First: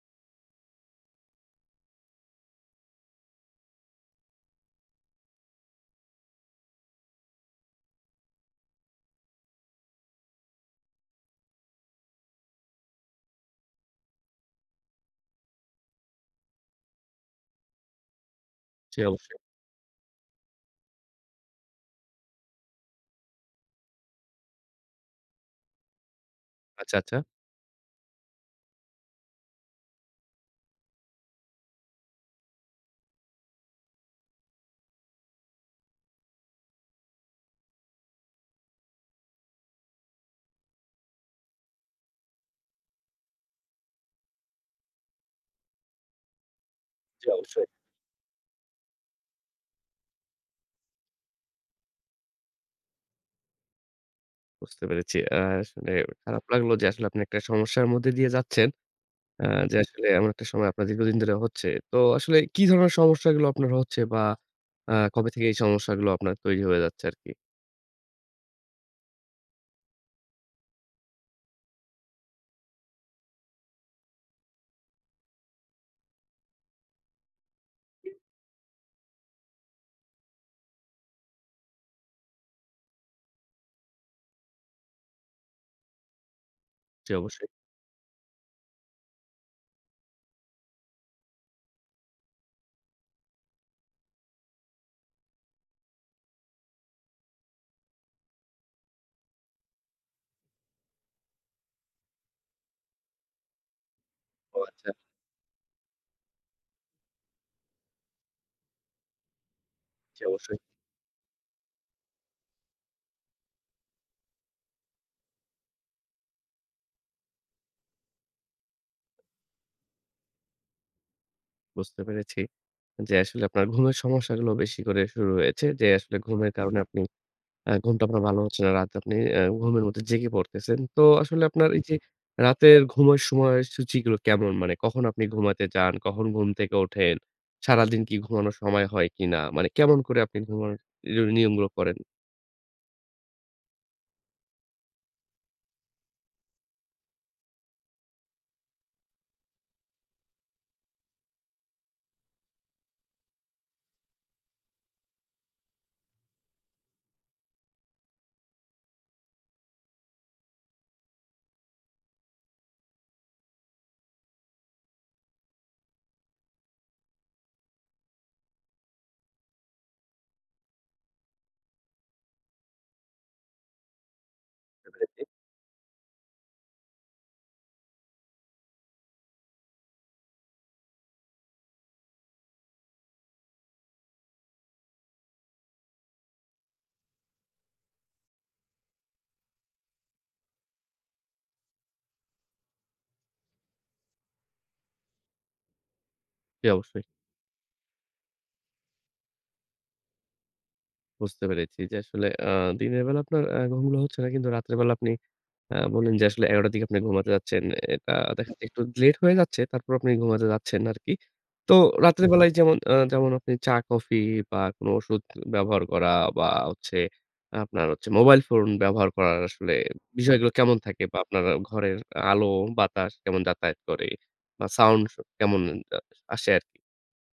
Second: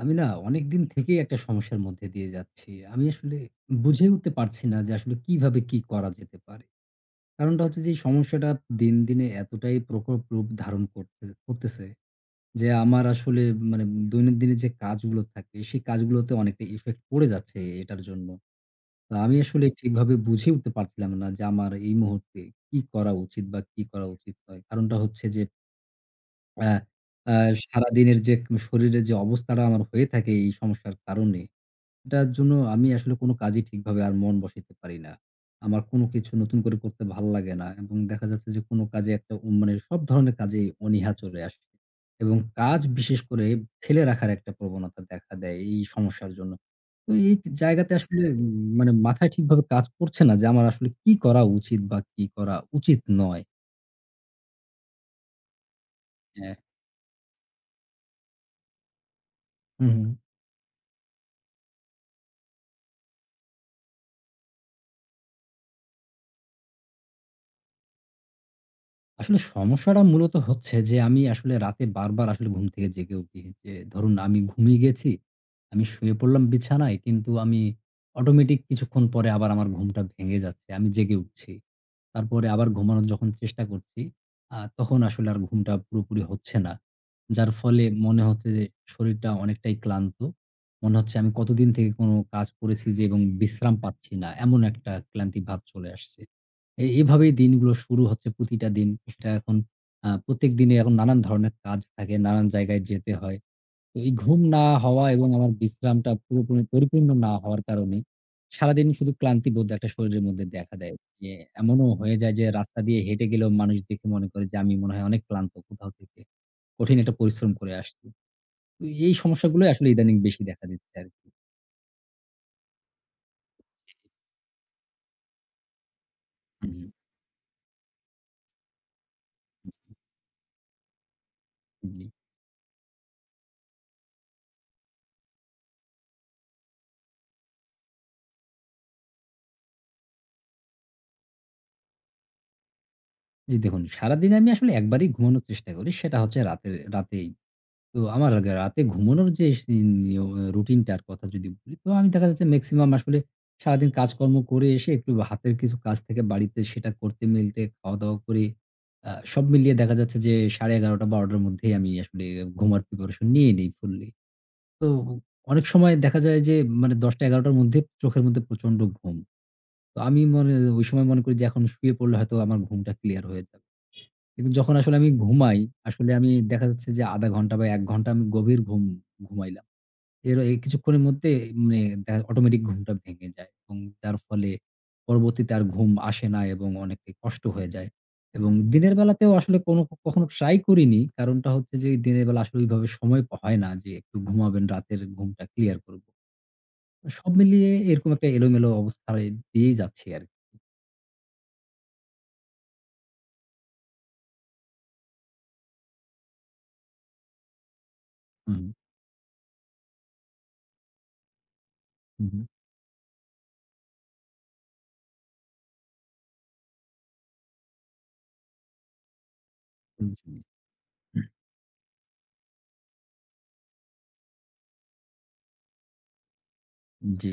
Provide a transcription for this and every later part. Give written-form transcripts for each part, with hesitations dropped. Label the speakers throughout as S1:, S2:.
S1: আমি না অনেকদিন থেকেই একটা সমস্যার মধ্যে দিয়ে যাচ্ছি। আমি আসলে বুঝে উঠতে পারছি না যে আসলে কিভাবে কি করা যেতে পারে? কারণটা হচ্ছে যে এই সমস্যাটা দিনে এতটাই প্রকোপ রূপ ধারণ করতে করতেছে যে আমার আসলে মানে দৈনন্দিনের যে কাজগুলো থাকে সেই কাজগুলোতে অনেকটা ইফেক্ট পড়ে যাচ্ছে এটার জন্য।
S2: জি,
S1: তো আমি
S2: অবশ্যই।
S1: আসলে ঠিকভাবে বুঝে উঠতে পারছিলাম না যে আমার এই মুহূর্তে কি করা উচিত বা কি করা উচিত নয়। কারণটা হচ্ছে যে অ্যা
S2: আচ্ছা, আচ্ছা।
S1: আ সারাদিনের যে শরীরের যে অবস্থাটা আমার হয়ে থাকে এই সমস্যার কারণে এটার জন্য আমি আসলে কোনো কাজই ঠিকভাবে আর মন বসাইতে পারি না। আমার কোনো কিছু নতুন করে করতে ভাল লাগে না, এবং দেখা যাচ্ছে যে কোনো কাজে একটা মানে সব ধরনের কাজেই অনীহা চলে আসে, এবং কাজ বিশেষ করে ফেলে রাখার একটা প্রবণতা দেখা দেয় এই সমস্যার জন্য। তো
S2: জি,
S1: এই
S2: অবশ্যই।
S1: জায়গাতে আসলে হ্যাঁ। মানে মাথায় ঠিকভাবে কাজ করছে না যে আমার আসলে কি করা উচিত বা কি করা উচিত নয়?
S2: বুঝতে পেরেছি। শুনে খারাপ
S1: হ্যাঁ।
S2: লাগলো যে আসলে আপনি একটা সমস্যার মধ্যে দিয়ে যাচ্ছেন। আ যে
S1: হুম,
S2: আসলে
S1: হুম।
S2: এমন একটা সময় আপনার দীর্ঘদিন ধরে হচ্ছে। তো আসলে কি ধরনের সমস্যাগুলো আপনার হচ্ছে বা কবে থেকে এই সমস্যাগুলো আপনার তৈরি হয়ে যাচ্ছে আরকি?
S1: আসলে সমস্যাটা মূলত হচ্ছে যে আমি আসলে রাতে বারবার আসলে ঘুম থেকে জেগে উঠি। যে ধরুন আমি ঘুমিয়ে গেছি, আমি শুয়ে পড়লাম বিছানায়, কিন্তু আমি অটোমেটিক কিছুক্ষণ পরে আবার আমার ঘুমটা ভেঙে যাচ্ছে। আমি জেগে উঠছি। তারপরে আবার ঘুমানোর যখন চেষ্টা করছি, তখন আসলে আর ঘুমটা পুরোপুরি হচ্ছে না।
S2: জি, অবশ্যই।
S1: যার ফলে মনে হচ্ছে যে শরীরটা অনেকটাই ক্লান্ত। মনে হচ্ছে আমি কতদিন থেকে কোনো কাজ করেছি যে, এবং বিশ্রাম পাচ্ছি না। এমন একটা ক্লান্তি ভাব চলে আসছে। এভাবেই দিনগুলো শুরু হচ্ছে প্রতিটা দিন। সেটা এখন প্রত্যেক দিনে এখন নানান ধরনের কাজ থাকে, নানান জায়গায় যেতে হয়। তো এই ঘুম
S2: ও
S1: না
S2: আচ্ছা।
S1: হওয়া এবং আমার বিশ্রামটা পুরোপুরি পরিপূর্ণ না হওয়ার কারণে সারাদিন শুধু ক্লান্তিবোধ একটা
S2: জি,
S1: শরীরের মধ্যে
S2: অবশ্যই।
S1: দেখা দেয়। যে এমনও হয়ে যায় যে রাস্তা দিয়ে হেঁটে গেলেও মানুষ দেখে মনে করে যে আমি মনে হয় অনেক ক্লান্ত কোথাও থেকে। কঠিন একটা পরিশ্রম করে আসছি। তো এই সমস্যাগুলোই আসলে ইদানিং বেশি দেখা দিচ্ছে আরকি।
S2: বুঝতে পেরেছি যে আসলে আপনার ঘুমের সমস্যাগুলো বেশি করে শুরু হয়েছে। যে আসলে ঘুমের
S1: হুম,
S2: কারণে আপনি ঘুমটা আপনার ভালো হচ্ছে না। রাতে আপনি ঘুমের মধ্যে জেগে পড়তেছেন। তো আসলে আপনার এই যে
S1: জি,
S2: রাতের ঘুমের সময়সূচিগুলো কেমন? মানে কখন আপনি ঘুমাতে যান? কখন ঘুম থেকে ওঠেন? সারাদিন কি ঘুমানোর সময় হয় কিনা? মানে কেমন করে আপনি ঘুমানোর নিয়মগুলো করেন?
S1: জি, দেখুন সারাদিন আমি আসলে একবারই ঘুমানোর চেষ্টা করি। সেটা হচ্ছে রাতের, রাতেই। তো আমার রাতে ঘুমানোর যে নিয়ম রুটিনটার কথা যদি বলি, তো আমি দেখা যাচ্ছে মেক্সিমাম আসলে সারাদিন কাজকর্ম করে এসে একটু হাতের কিছু কাজ থেকে বাড়িতে সেটা করতে মিলতে খাওয়া-দাওয়া করে সব মিলিয়ে দেখা যাচ্ছে যে 11:30 ১২:০০ র মধ্যেই আমি আসলে ঘুমার প্রিপারেশন নিয়ে নেই ফুললি। তো অনেক সময় দেখা যায় যে মানে ১০টা ১১ঃ০০ র মধ্যে চোখের মধ্যে প্রচন্ড ঘুম। তো আমি ওই সময় মনে করি যে এখন শুয়ে পড়লে হয়তো আমার ঘুমটা ক্লিয়ার হয়ে যাবে। কিন্তু যখন আসলে আমি ঘুমাই, আসলে আমি দেখা যাচ্ছে যে ০.৫ ঘন্টা বা ১ ঘন্টা আমি গভীর ঘুম ঘুমাইলাম। এই কিছুক্ষণের মধ্যে মানে অটোমেটিক ঘুমটা ভেঙে যায়, এবং যার ফলে পরবর্তীতে আর ঘুম আসে না, এবং অনেকটাই কষ্ট হয়ে যায়। এবং দিনের বেলাতেও আসলে কোনো কখনো ট্রাই করিনি। কারণটা হচ্ছে যে দিনের বেলা আসলে ওইভাবে সময় হয় না যে একটু ঘুমাবেন, রাতের ঘুমটা ক্লিয়ার করব।
S2: জি অবশ্যই।
S1: সব মিলিয়ে এরকম একটা এলোমেলো অবস্থায় দিয়েই যাচ্ছি আরকি।
S2: বুঝতে পেরেছি যে আসলে দিনের বেলা আপনার ঘুমগুলো হচ্ছে না, কিন্তু রাতের বেলা আপনি বললেন যে আসলে ১১টার টার দিকে আপনি ঘুমাতে যাচ্ছেন। এটা দেখা
S1: হুম।
S2: যাচ্ছে একটু লেট হয়ে যাচ্ছে, তারপর আপনি ঘুমাতে যাচ্ছেন আরকি। তো রাতের
S1: হুম,
S2: বেলায় যেমন যেমন আপনি চা, কফি বা কোনো ওষুধ ব্যবহার করা বা হচ্ছে আপনার হচ্ছে মোবাইল ফোন ব্যবহার করার আসলে
S1: হুম, হুম,
S2: বিষয়গুলো কেমন থাকে? বা
S1: হুম।
S2: আপনার ঘরের আলো, বাতাস কেমন যাতায়াত করে? বা সাউন্ড কেমন আ আসে আরকি?
S1: জি।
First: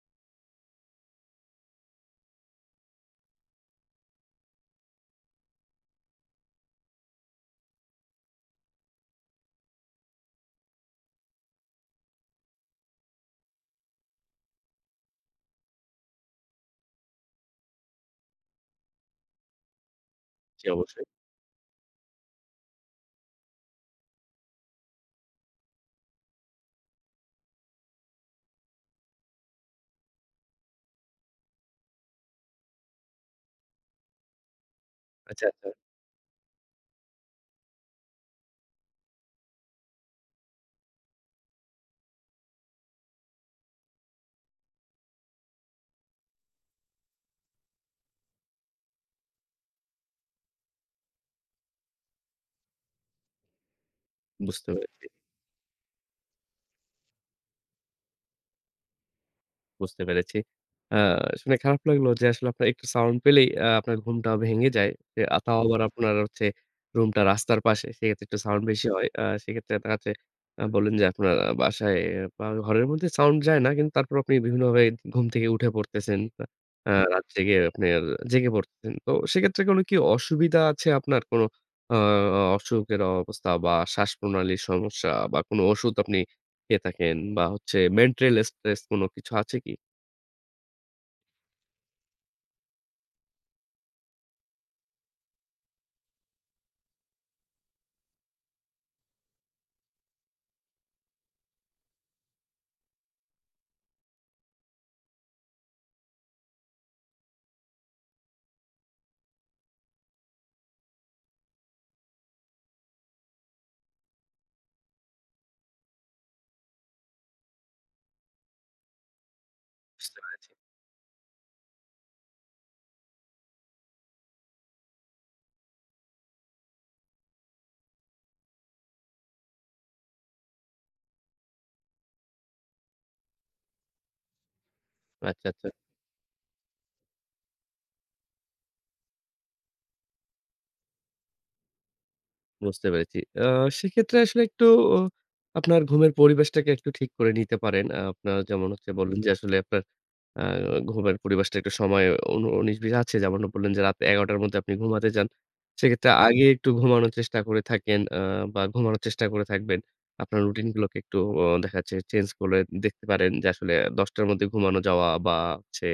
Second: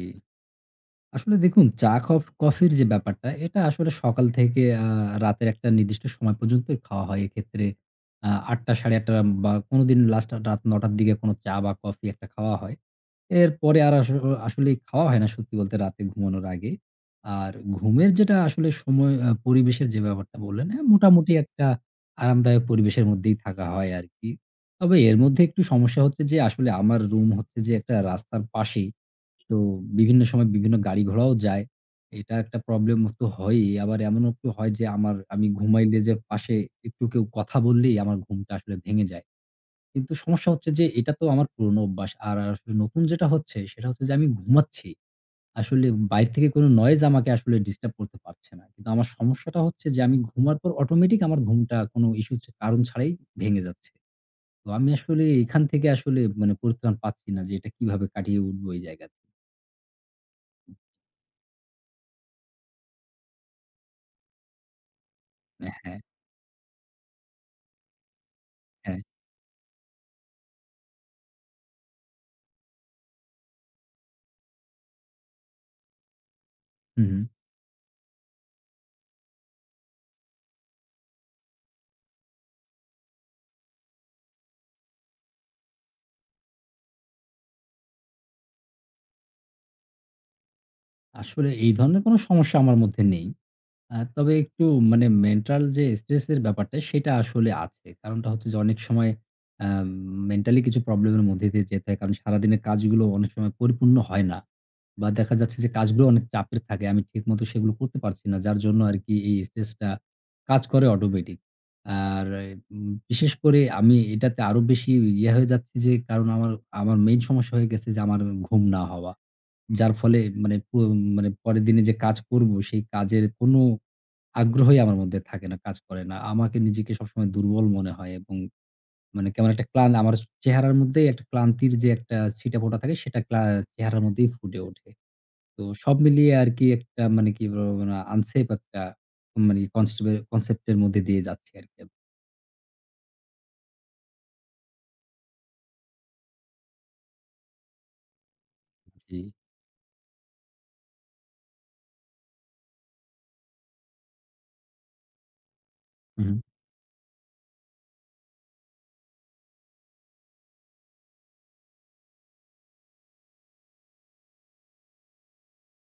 S1: আসলে দেখুন চা কফির যে ব্যাপারটা, এটা আসলে সকাল থেকে রাতের একটা নির্দিষ্ট সময় পর্যন্তই খাওয়া হয়। এক্ষেত্রে ৮ঃ০০ ৮ঃ৩০ বা কোনোদিন লাস্ট রাত ৯ঃ০০ র দিকে কোনো চা বা কফি একটা খাওয়া হয়। এরপরে আর আসলেই খাওয়া হয় না সত্যি বলতে রাতে ঘুমানোর আগে। আর ঘুমের যেটা আসলে সময় পরিবেশের যে ব্যাপারটা
S2: জি
S1: বললেন, হ্যাঁ,
S2: অবশ্যই।
S1: মোটামুটি একটা আরামদায়ক পরিবেশের মধ্যেই থাকা হয় আরকি। তবে এর মধ্যে একটু সমস্যা হচ্ছে যে আসলে আমার রুম হচ্ছে যে একটা রাস্তার পাশেই। তো বিভিন্ন সময় বিভিন্ন গাড়ি ঘোড়াও যায়। এটা একটা প্রবলেম তো হয়ই। আবার এমনও একটু হয় যে আমার
S2: আচ্ছা,
S1: আমি
S2: আচ্ছা।
S1: ঘুমাইলে যে পাশে একটু কেউ কথা বললেই আমার ঘুমটা আসলে ভেঙে যায়। কিন্তু সমস্যা হচ্ছে যে এটা তো আমার পুরনো অভ্যাস। আর আসলে নতুন যেটা হচ্ছে সেটা হচ্ছে যে আমি ঘুমাচ্ছি। আসলে বাইরে থেকে কোন নয়েজ আমাকে আসলে ডিস্টার্ব করতে পারছে না। কিন্তু আমার সমস্যাটা হচ্ছে যে আমি ঘুমার পর অটোমেটিক আমার ঘুমটা কোন ইস্যু, কারণ ছাড়াই ভেঙে যাচ্ছে। তো
S2: বুঝতে
S1: আমি
S2: পেরেছি।
S1: আসলে এখান থেকে আসলে মানে পরিত্রাণ পাচ্ছি না যে এটা কিভাবে কাটিয়ে উঠবো এই জায়গা।
S2: বুঝতে পেরেছি। আ শুনে খারাপ লাগলো যে আসলে আপনার একটু সাউন্ড পেলেই আপনার ঘুমটা ভেঙে যায়। যে তাও
S1: হ্যাঁ,
S2: আবার
S1: হ্যাঁ।
S2: আপনার হচ্ছে রুমটা রাস্তার পাশে। সেক্ষেত্রে একটু সাউন্ড বেশি
S1: হ্যাঁ।
S2: হয়। সেক্ষেত্রে দেখা যাচ্ছে বললেন যে আপনার বাসায় বা ঘরের মধ্যে সাউন্ড যায় না। কিন্তু তারপর আপনি বিভিন্নভাবে ঘুম থেকে উঠে পড়তেছেন।
S1: হুম, হুম।
S2: রাত জেগে আপনার জেগে পড়তেছেন। তো সেক্ষেত্রে কোনো কি অসুবিধা আছে আপনার? কোনো আ অসুখের অবস্থা বা শ্বাসপ্রণালীর সমস্যা বা কোনো ওষুধ আপনি খেয়ে থাকেন বা হচ্ছে মেন্টাল স্ট্রেস কোনো কিছু আছে কি?
S1: আসলে এই ধরনের কোন সমস্যা আমার মধ্যে নেই। তবে একটু মানে মেন্টাল যে স্ট্রেস এর ব্যাপারটা সেটা আসলে আছে। কারণটা হচ্ছে যে অনেক সময় আ মেন্টালি কিছু প্রবলেম এর মধ্যে দিয়ে যেতে হয়। কারণ সারাদিনের কাজগুলো অনেক সময় পরিপূর্ণ হয় না। বা দেখা যাচ্ছে যে কাজগুলো অনেক চাপের থাকে। আমি ঠিকমতো সেগুলো করতে পারছি না। যার জন্য আরকি এই স্ট্রেসটা কাজ করে অটোমেটিক। আর বিশেষ করে আমি এটাতে আরো বেশি ইয়ে হয়ে যাচ্ছি যে কারণ আমার মেইন সমস্যা হয়ে গেছে যে আমার ঘুম না হওয়া। যার
S2: বুঝতে
S1: ফলে
S2: পারলাম।
S1: মানে পরের দিনে যে কাজ করব সেই কাজের কোনো আগ্রহই আমার মধ্যে থাকে না, কাজ করে না। আমাকে নিজেকে সবসময় দুর্বল মনে হয়, এবং মানে কেমন একটা আমার চেহারার মধ্যেই একটা ক্লান্তির যে একটা ছিটেফোঁটা থাকে সেটা চেহারার মধ্যেই ফুটে ওঠে।
S2: আচ্ছা,
S1: তো
S2: আচ্ছা।
S1: সব মিলিয়ে আরকি একটা মানে কি বলবো, মানে আনসেফ একটা মানে কনস্টেবল কনসেপ্ট এর মধ্যে দিয়ে যাচ্ছি আরকি।
S2: বুঝতে পেরেছি। সেক্ষেত্রে আসলে একটু আহ, আপনার ঘুমের পরিবেশটাকে একটু ঠিক করে নিতে পারেন। আপনার যেমন হচ্ছে বললেন
S1: জি।
S2: যে আসলে আপনার আ ঘুমের পরিবেশটা একটু সময় অনু ১৯-২০ আছে। যেমনটা বললেন যে রাত ১১ঃ০০ র মধ্যে আপনি ঘুমাতে যান। সেক্ষেত্রে
S1: হুম,
S2: আগে একটু ঘুমানোর চেষ্টা করে থাকেন বা ঘুমানোর চেষ্টা করে থাকবেন। আপনার রুটিন গুলোকে একটু দেখা যাচ্ছে চেঞ্জ করে দেখতে পারেন যে আসলে ১০ঃ০০ র মধ্যে ঘুমানো যাওয়া বা হচ্ছে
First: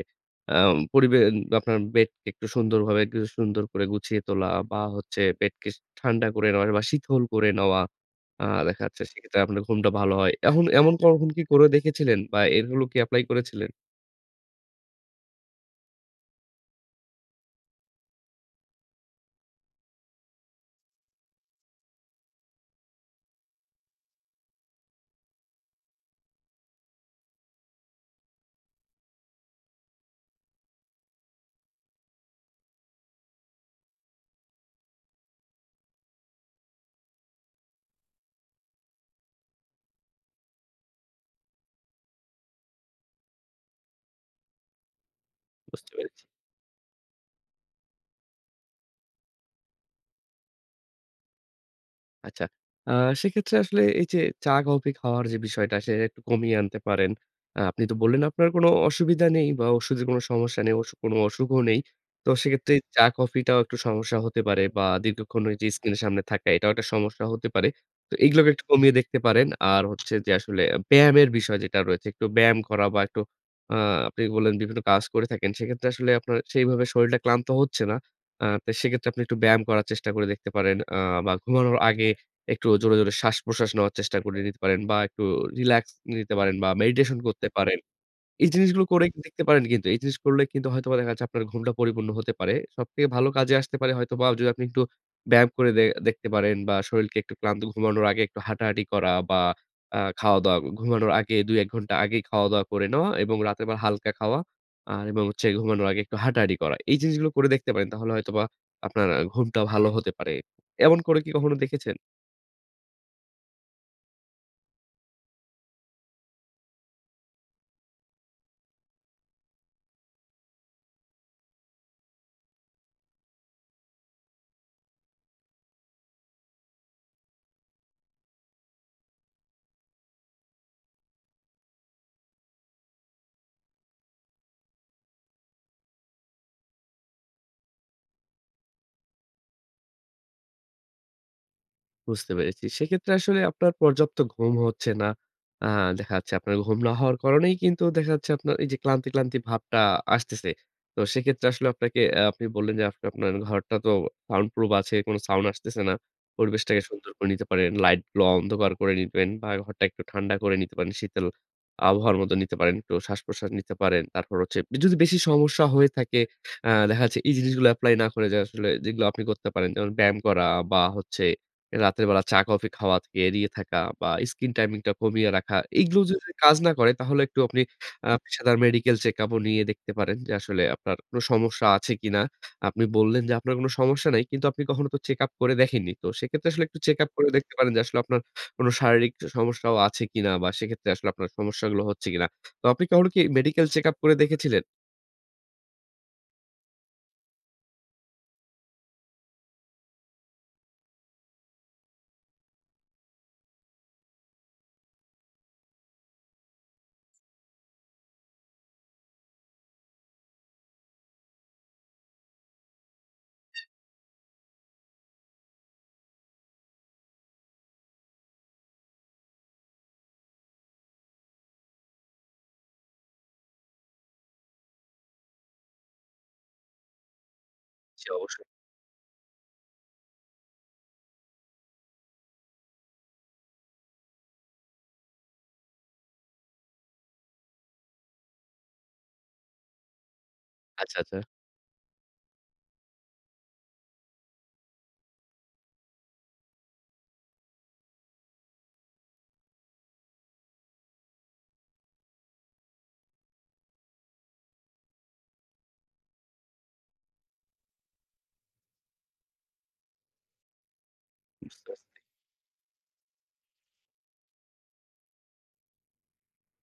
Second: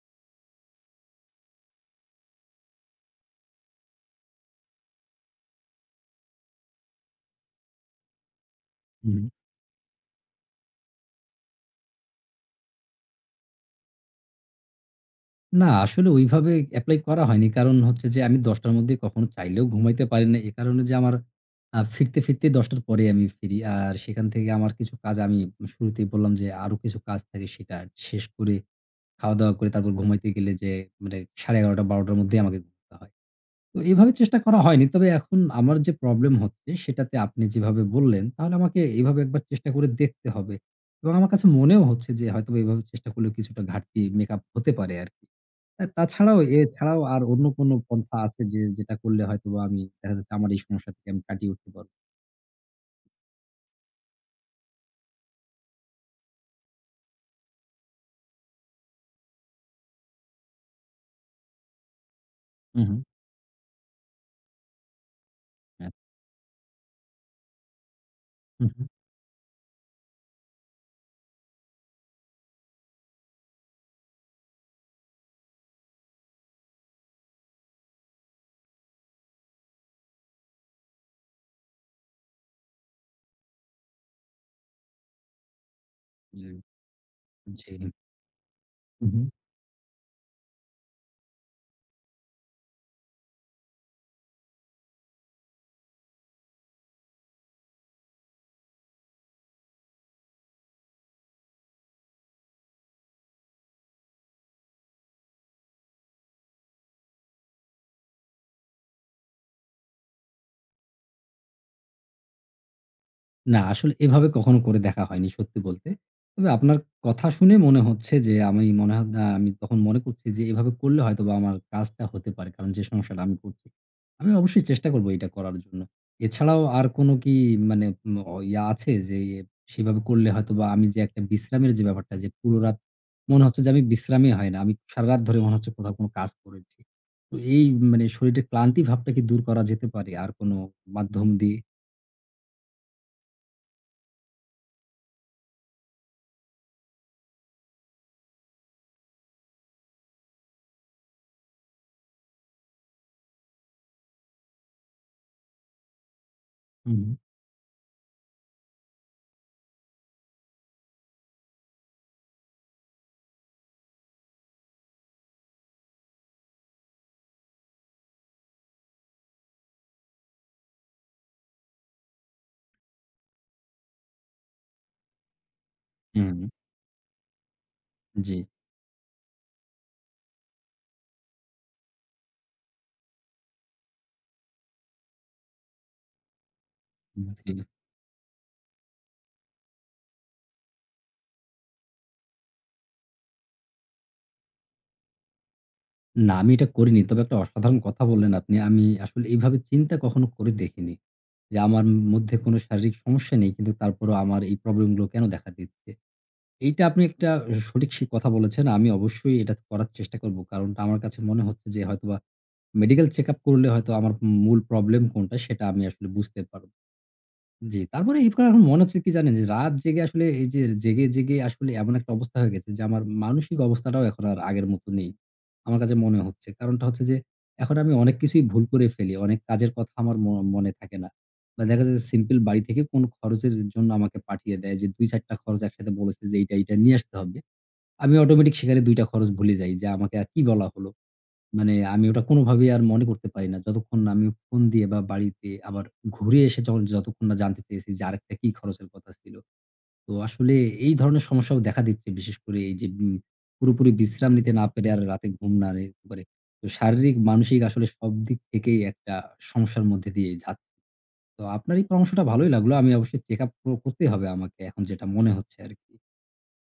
S2: আম পরিবে আপনার বেডকে একটু সুন্দরভাবে, একটু সুন্দর করে গুছিয়ে তোলা বা হচ্ছে বেডকে ঠান্ডা করে নেওয়া বা শীতল করে নেওয়া। দেখা যাচ্ছে
S1: হুম।
S2: সেক্ষেত্রে আপনার ঘুমটা ভালো হয়। এখন এমন কখন কি করে দেখেছিলেন বা এগুলো কি এপ্লাই করেছিলেন?
S1: না, আসলে ওইভাবে এপ্লাই করা হয়নি। কারণ হচ্ছে যে আমি ১০ টার মধ্যে কখনো চাইলেও ঘুমাইতে পারি না। এ কারণে যে আমার ফিরতেই ১০ টার পরে আমি ফিরি। আর সেখান থেকে আমার কিছু কাজ আমি শুরুতেই বললাম যে আরো কিছু কাজ থাকে সেটা শেষ করে খাওয়া-দাওয়া করে তারপর ঘুমাইতে গেলে যে মানে ১১:৩০-১২ টার মধ্যেই আমাকে ঘুমাতে হয়। তো এভাবে চেষ্টা করা হয়নি। তবে এখন আমার যে প্রবলেম হচ্ছে সেটাতে আপনি যেভাবে বললেন তাহলে আমাকে এভাবে একবার চেষ্টা করে দেখতে হবে। এবং আমার কাছে মনেও হচ্ছে যে হয়তোবা এভাবে চেষ্টা করলে কিছুটা ঘাটতি মেকআপ হতে পারে আর কি। আ
S2: বুঝতে পেরেছি।
S1: তাছাড়াও এছাড়াও আর অন্য কোনো পন্থা আছে যে যেটা করলে হয়তোবা আমি দেখা যাচ্ছে আমার এই সমস্যা থেকে আমি কাটিয়ে উঠতে পারব?
S2: আচ্ছা। আ সেক্ষেত্রে আসলে এই যে চা, কফি খাওয়ার যে বিষয়টা সেটা একটু কমিয়ে আনতে পারেন। আপনি তো বললেন আপনার কোনো অসুবিধা নেই বা ওষুধের কোনো সমস্যা নেই, কোনো অসুখও নেই। তো সেক্ষেত্রে
S1: হু, হু।
S2: চা, কফিটাও একটু সমস্যা হতে পারে বা দীর্ঘক্ষণ ওই যে
S1: আ
S2: স্ক্রিনের সামনে থাকা, এটাও একটা সমস্যা হতে পারে। তো এগুলোকে একটু
S1: হু, হু।
S2: কমিয়ে দেখতে পারেন। আর হচ্ছে যে আসলে ব্যায়ামের বিষয় যেটা রয়েছে, একটু ব্যায়াম করা বা একটু আ আপনি বললেন বিভিন্ন কাজ করে থাকেন। সেক্ষেত্রে আসলে আপনার সেইভাবে শরীরটা ক্লান্ত হচ্ছে না। তো সেক্ষেত্রে আপনি একটু ব্যায়াম করার চেষ্টা করে দেখতে পারেন। বা ঘুমানোর আগে একটু জোরে, জোরে শ্বাস-প্রশ্বাস নেওয়ার চেষ্টা করে নিতে পারেন বা একটু রিল্যাক্স নিতে
S1: জি,
S2: পারেন বা মেডিটেশন করতে
S1: জি।
S2: পারেন। এই জিনিসগুলো করে
S1: হু, হু।
S2: দেখতে পারেন কিন্তু। এই জিনিস করলে কিন্তু হয়তোবা দেখা যাচ্ছে আপনার ঘুমটা পরিপূর্ণ হতে পারে। সবথেকে ভালো কাজে আসতে পারে হয়তোবা, যদি আপনি একটু ব্যায়াম করে দেখতে পারেন বা শরীরকে একটু ক্লান্ত, ঘুমানোর আগে একটু হাঁটাহাঁটি করা বা খাওয়া-দাওয়া ঘুমানোর আগে ২-১ ঘন্টা আগেই খাওয়া-দাওয়া করে নেওয়া এবং রাতের বেলা হালকা খাওয়া আর এবং হচ্ছে ঘুমানোর আগে একটু হাঁটাহাঁটি করা। এই জিনিসগুলো করে দেখতে পারেন। তাহলে হয়তোবা আপনার ঘুমটা ভালো হতে পারে। এমন করে কি কখনো দেখেছেন?
S1: না, আসলে এভাবে কখনো করে দেখা হয়নি সত্যি বলতে। তবে আপনার কথা শুনে মনে হচ্ছে যে আমি মনে হয় আমি তখন মনে করছি যে এভাবে করলে হয়তোবা আমার কাজটা হতে পারে। কারণ যে সমস্যাটা আমি করছি। আমি অবশ্যই চেষ্টা করব এটা করার জন্য। এছাড়াও আর কোন কি মানে উম অ ইয়া আছে যে সেভাবে করলে হয়তোবা আমি যে একটা বিশ্রামের যে ব্যাপারটা যে পুরো রাত মনে হচ্ছে যে আমি বিশ্রামই হয় না। আমি সারারাত ধরে মনে হচ্ছে কোথাও কোন কাজ করেছি। তো এই মানে শরীরের ক্লান্তি ভাবটা কি দূর করা যেতে পারে আর কোন মাধ্যম দিয়ে?
S2: বুঝতে পেরেছি। সেক্ষেত্রে আসলে আপনার পর্যাপ্ত ঘুম হচ্ছে না। আ দেখা যাচ্ছে আপনার ঘুম না হওয়ার কারণেই কিন্তু দেখা যাচ্ছে আপনার এই যে ক্লান্তি, ক্লান্তি ভাবটা আসতেছে। তো সেক্ষেত্রে আসলে আপনাকে আপনি বললেন যে আপনি আপনার ঘরটা তো সাউন্ড প্রুফ আছে, কোন সাউন্ড আসতেছে না। পরিবেশটাকে
S1: হুম,
S2: সুন্দর
S1: হুম।
S2: করে নিতে পারেন। লাইট গুলো অন্ধকার করে নিবেন বা ঘরটা একটু ঠান্ডা করে নিতে পারেন। শীতল আবহাওয়ার মতো নিতে পারেন। একটু শ্বাস-প্রশ্বাস নিতে পারেন। তারপর হচ্ছে যদি বেশি সমস্যা হয়ে থাকে, দেখা যাচ্ছে এই জিনিসগুলো এপ্লাই না করে যে আসলে যেগুলো আপনি করতে পারেন, যেমন ব্যায়াম করা বা হচ্ছে রাতের বেলা চা কফি খাওয়া থেকে এড়িয়ে থাকা বা স্ক্রিন টাইমিং টা কমিয়ে রাখা। এইগুলো যদি
S1: হুম,
S2: কাজ না করে তাহলে একটু আপনি
S1: জি।
S2: পেশাদার মেডিকেল চেকআপ ও নিয়ে দেখতে পারেন যে আসলে আপনার কোনো সমস্যা আছে কিনা। আপনি বললেন যে আপনার কোনো সমস্যা নাই। কিন্তু আপনি কখনো তো চেকআপ করে দেখেননি। তো সেক্ষেত্রে আসলে একটু চেকআপ করে দেখতে
S1: জি।
S2: পারেন যে আসলে আপনার কোনো শারীরিক সমস্যাও আছে কিনা, বা সেক্ষেত্রে আসলে আপনার সমস্যাগুলো হচ্ছে কিনা। তো আপনি কখনো কি মেডিকেল চেকআপ করে দেখেছিলেন?
S1: না, আমি এটা করিনি। তবে একটা অসাধারণ কথা বললেন আপনি। আমি আসলে এভাবে চিন্তা কখনো করে দেখিনি। যে আমার মধ্যে কোনো শারীরিক সমস্যা নেই, কিন্তু তারপরেও আমার এই প্রবলেম গুলো কেন দেখা দিচ্ছে। এইটা আপনি একটা সঠিক কথা বলেছেন। আমি অবশ্যই এটা করার চেষ্টা করব। কারণটা আমার কাছে মনে হচ্ছে যে হয়তোবা মেডিকেল চেকআপ করলে হয়তো আমার মূল প্রবলেম কোনটা সেটা আমি আসলে বুঝতে পারব। জি, তারপরে হুট করে এখন মনে হচ্ছে কি জানেন? যে রাত জেগে আসলে এই যে জেগে, জেগে আসলে এমন একটা অবস্থা হয়ে গেছে যে আমার মানসিক অবস্থাটাও এখন আর আগের মতো নেই। আমার কাছে মনে হচ্ছে। কারণটা হচ্ছে যে এখন আমি
S2: জি,
S1: অনেক কিছুই
S2: অবশ্যই।
S1: ভুল করে ফেলি। অনেক কাজের কথা আমার মনে থাকে না। বা দেখা যায় যে সিম্পল বাড়ি থেকে কোন খরচের জন্য আমাকে পাঠিয়ে দেয় যে ২-৪ টা খরচ একসাথে বলেছে যে এইটা, এইটা নিয়ে আসতে হবে। আমি অটোমেটিক সেখানে ২ টা খরচ ভুলে যাই যে আমাকে আর কি বলা হলো।
S2: আচ্ছা, আচ্ছা।
S1: মানে আমি ওটা কোনোভাবেই আর মনে করতে পারি না, যতক্ষণ না আমি ফোন দিয়ে বা বাড়িতে আবার ঘুরে এসে যখন যতক্ষণ না জানতে চেয়েছি যে আরেকটা কি খরচের কথা ছিল। তো আসলে এই ধরনের সমস্যাও দেখা দিচ্ছে। বিশেষ করে এই যে পুরোপুরি বিশ্রাম নিতে না পেরে আর রাতে ঘুম না পারে। তো শারীরিক, মানসিক আসলে সব দিক থেকেই একটা সমস্যার মধ্যে দিয়ে যাচ্ছি। তো
S2: বুঝতে
S1: আপনার এই
S2: পারছি।
S1: পরামর্শটা ভালোই লাগলো। আমি অবশ্যই চেক আপ করতেই হবে আমাকে, এখন যেটা মনে হচ্ছে আরকি।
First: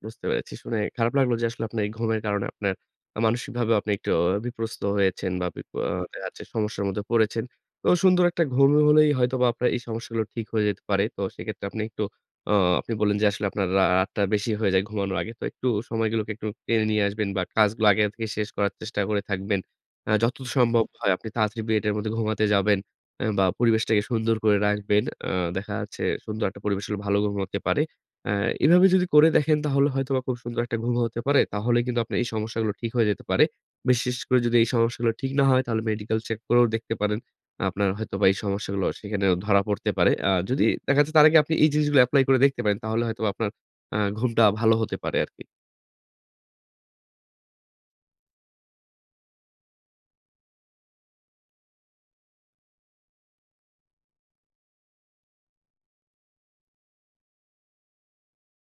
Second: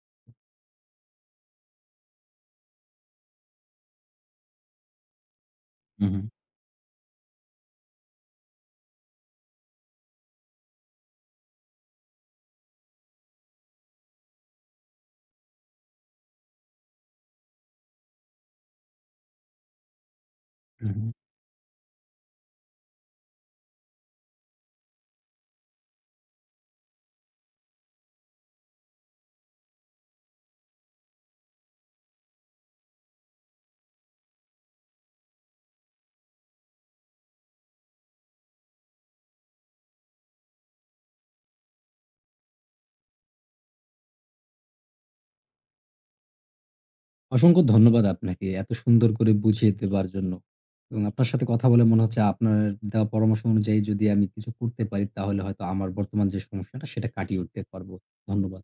S2: বুঝতে পেরেছি। শুনে খারাপ লাগলো যে আসলে আপনার এই ঘুমের কারণে আপনার মানসিকভাবেও আপনি একটু বিপ্রস্ত হয়েছেন বা বিপ আ
S1: হু, হু।
S2: দেখা যাচ্ছে সমস্যার মধ্যে পড়েছেন। তো সুন্দর একটা ঘুম হলেই হয়তোবা আপনার এই সমস্যাগুলো ঠিক হয়ে যেতে পারে। তো সেক্ষেত্রে আপনি একটু আ আপনি বললেন যে আসলে আপনার রাতটা বেশি হয়ে যায় ঘুমানোর আগে। তো একটু সময়গুলোকে একটু টেনে নিয়ে আসবেন বা কাজগুলো আগে থেকে শেষ করার চেষ্টা করে থাকবেন। যতদূর সম্ভব
S1: হু, হু।
S2: হয় আপনি তাড়াতাড়ি বেডের মধ্যে ঘুমাতে যাবেন বা পরিবেশটাকে সুন্দর করে রাখবেন। দেখা যাচ্ছে সুন্দর একটা পরিবেশ হলে ভালো ঘুম হতে পারে। অ্যা এভাবে যদি করে দেখেন তাহলে হয়তোবা খুব সুন্দর একটা ঘুম হতে পারে। তাহলে কিন্তু আপনার এই সমস্যাগুলো ঠিক হয়ে যেতে পারে। বিশেষ করে যদি এই সমস্যাগুলো ঠিক না হয় তাহলে মেডিকেল চেক করেও দেখতে পারেন। আপনার হয়তোবা এই সমস্যাগুলো সেখানেও ধরা পড়তে পারে। যদি দেখা যাচ্ছে তার আগে আপনি এই জিনিসগুলো এপ্লাই করে দেখতে পারেন তাহলে হয়তোবা আপনার ঘুমটা ভালো হতে পারে আরকি।
S1: অসংখ্য ধন্যবাদ আপনাকে এত সুন্দর করে বুঝিয়ে দেবার জন্য। এবং আপনার সাথে কথা বলে মনে হচ্ছে আপনার দেওয়া পরামর্শ অনুযায়ী যদি আমি কিছু করতে পারি তাহলে হয়তো আমার বর্তমান যে সমস্যাটা সেটা কাটিয়ে উঠতে পারবো। ধন্যবাদ।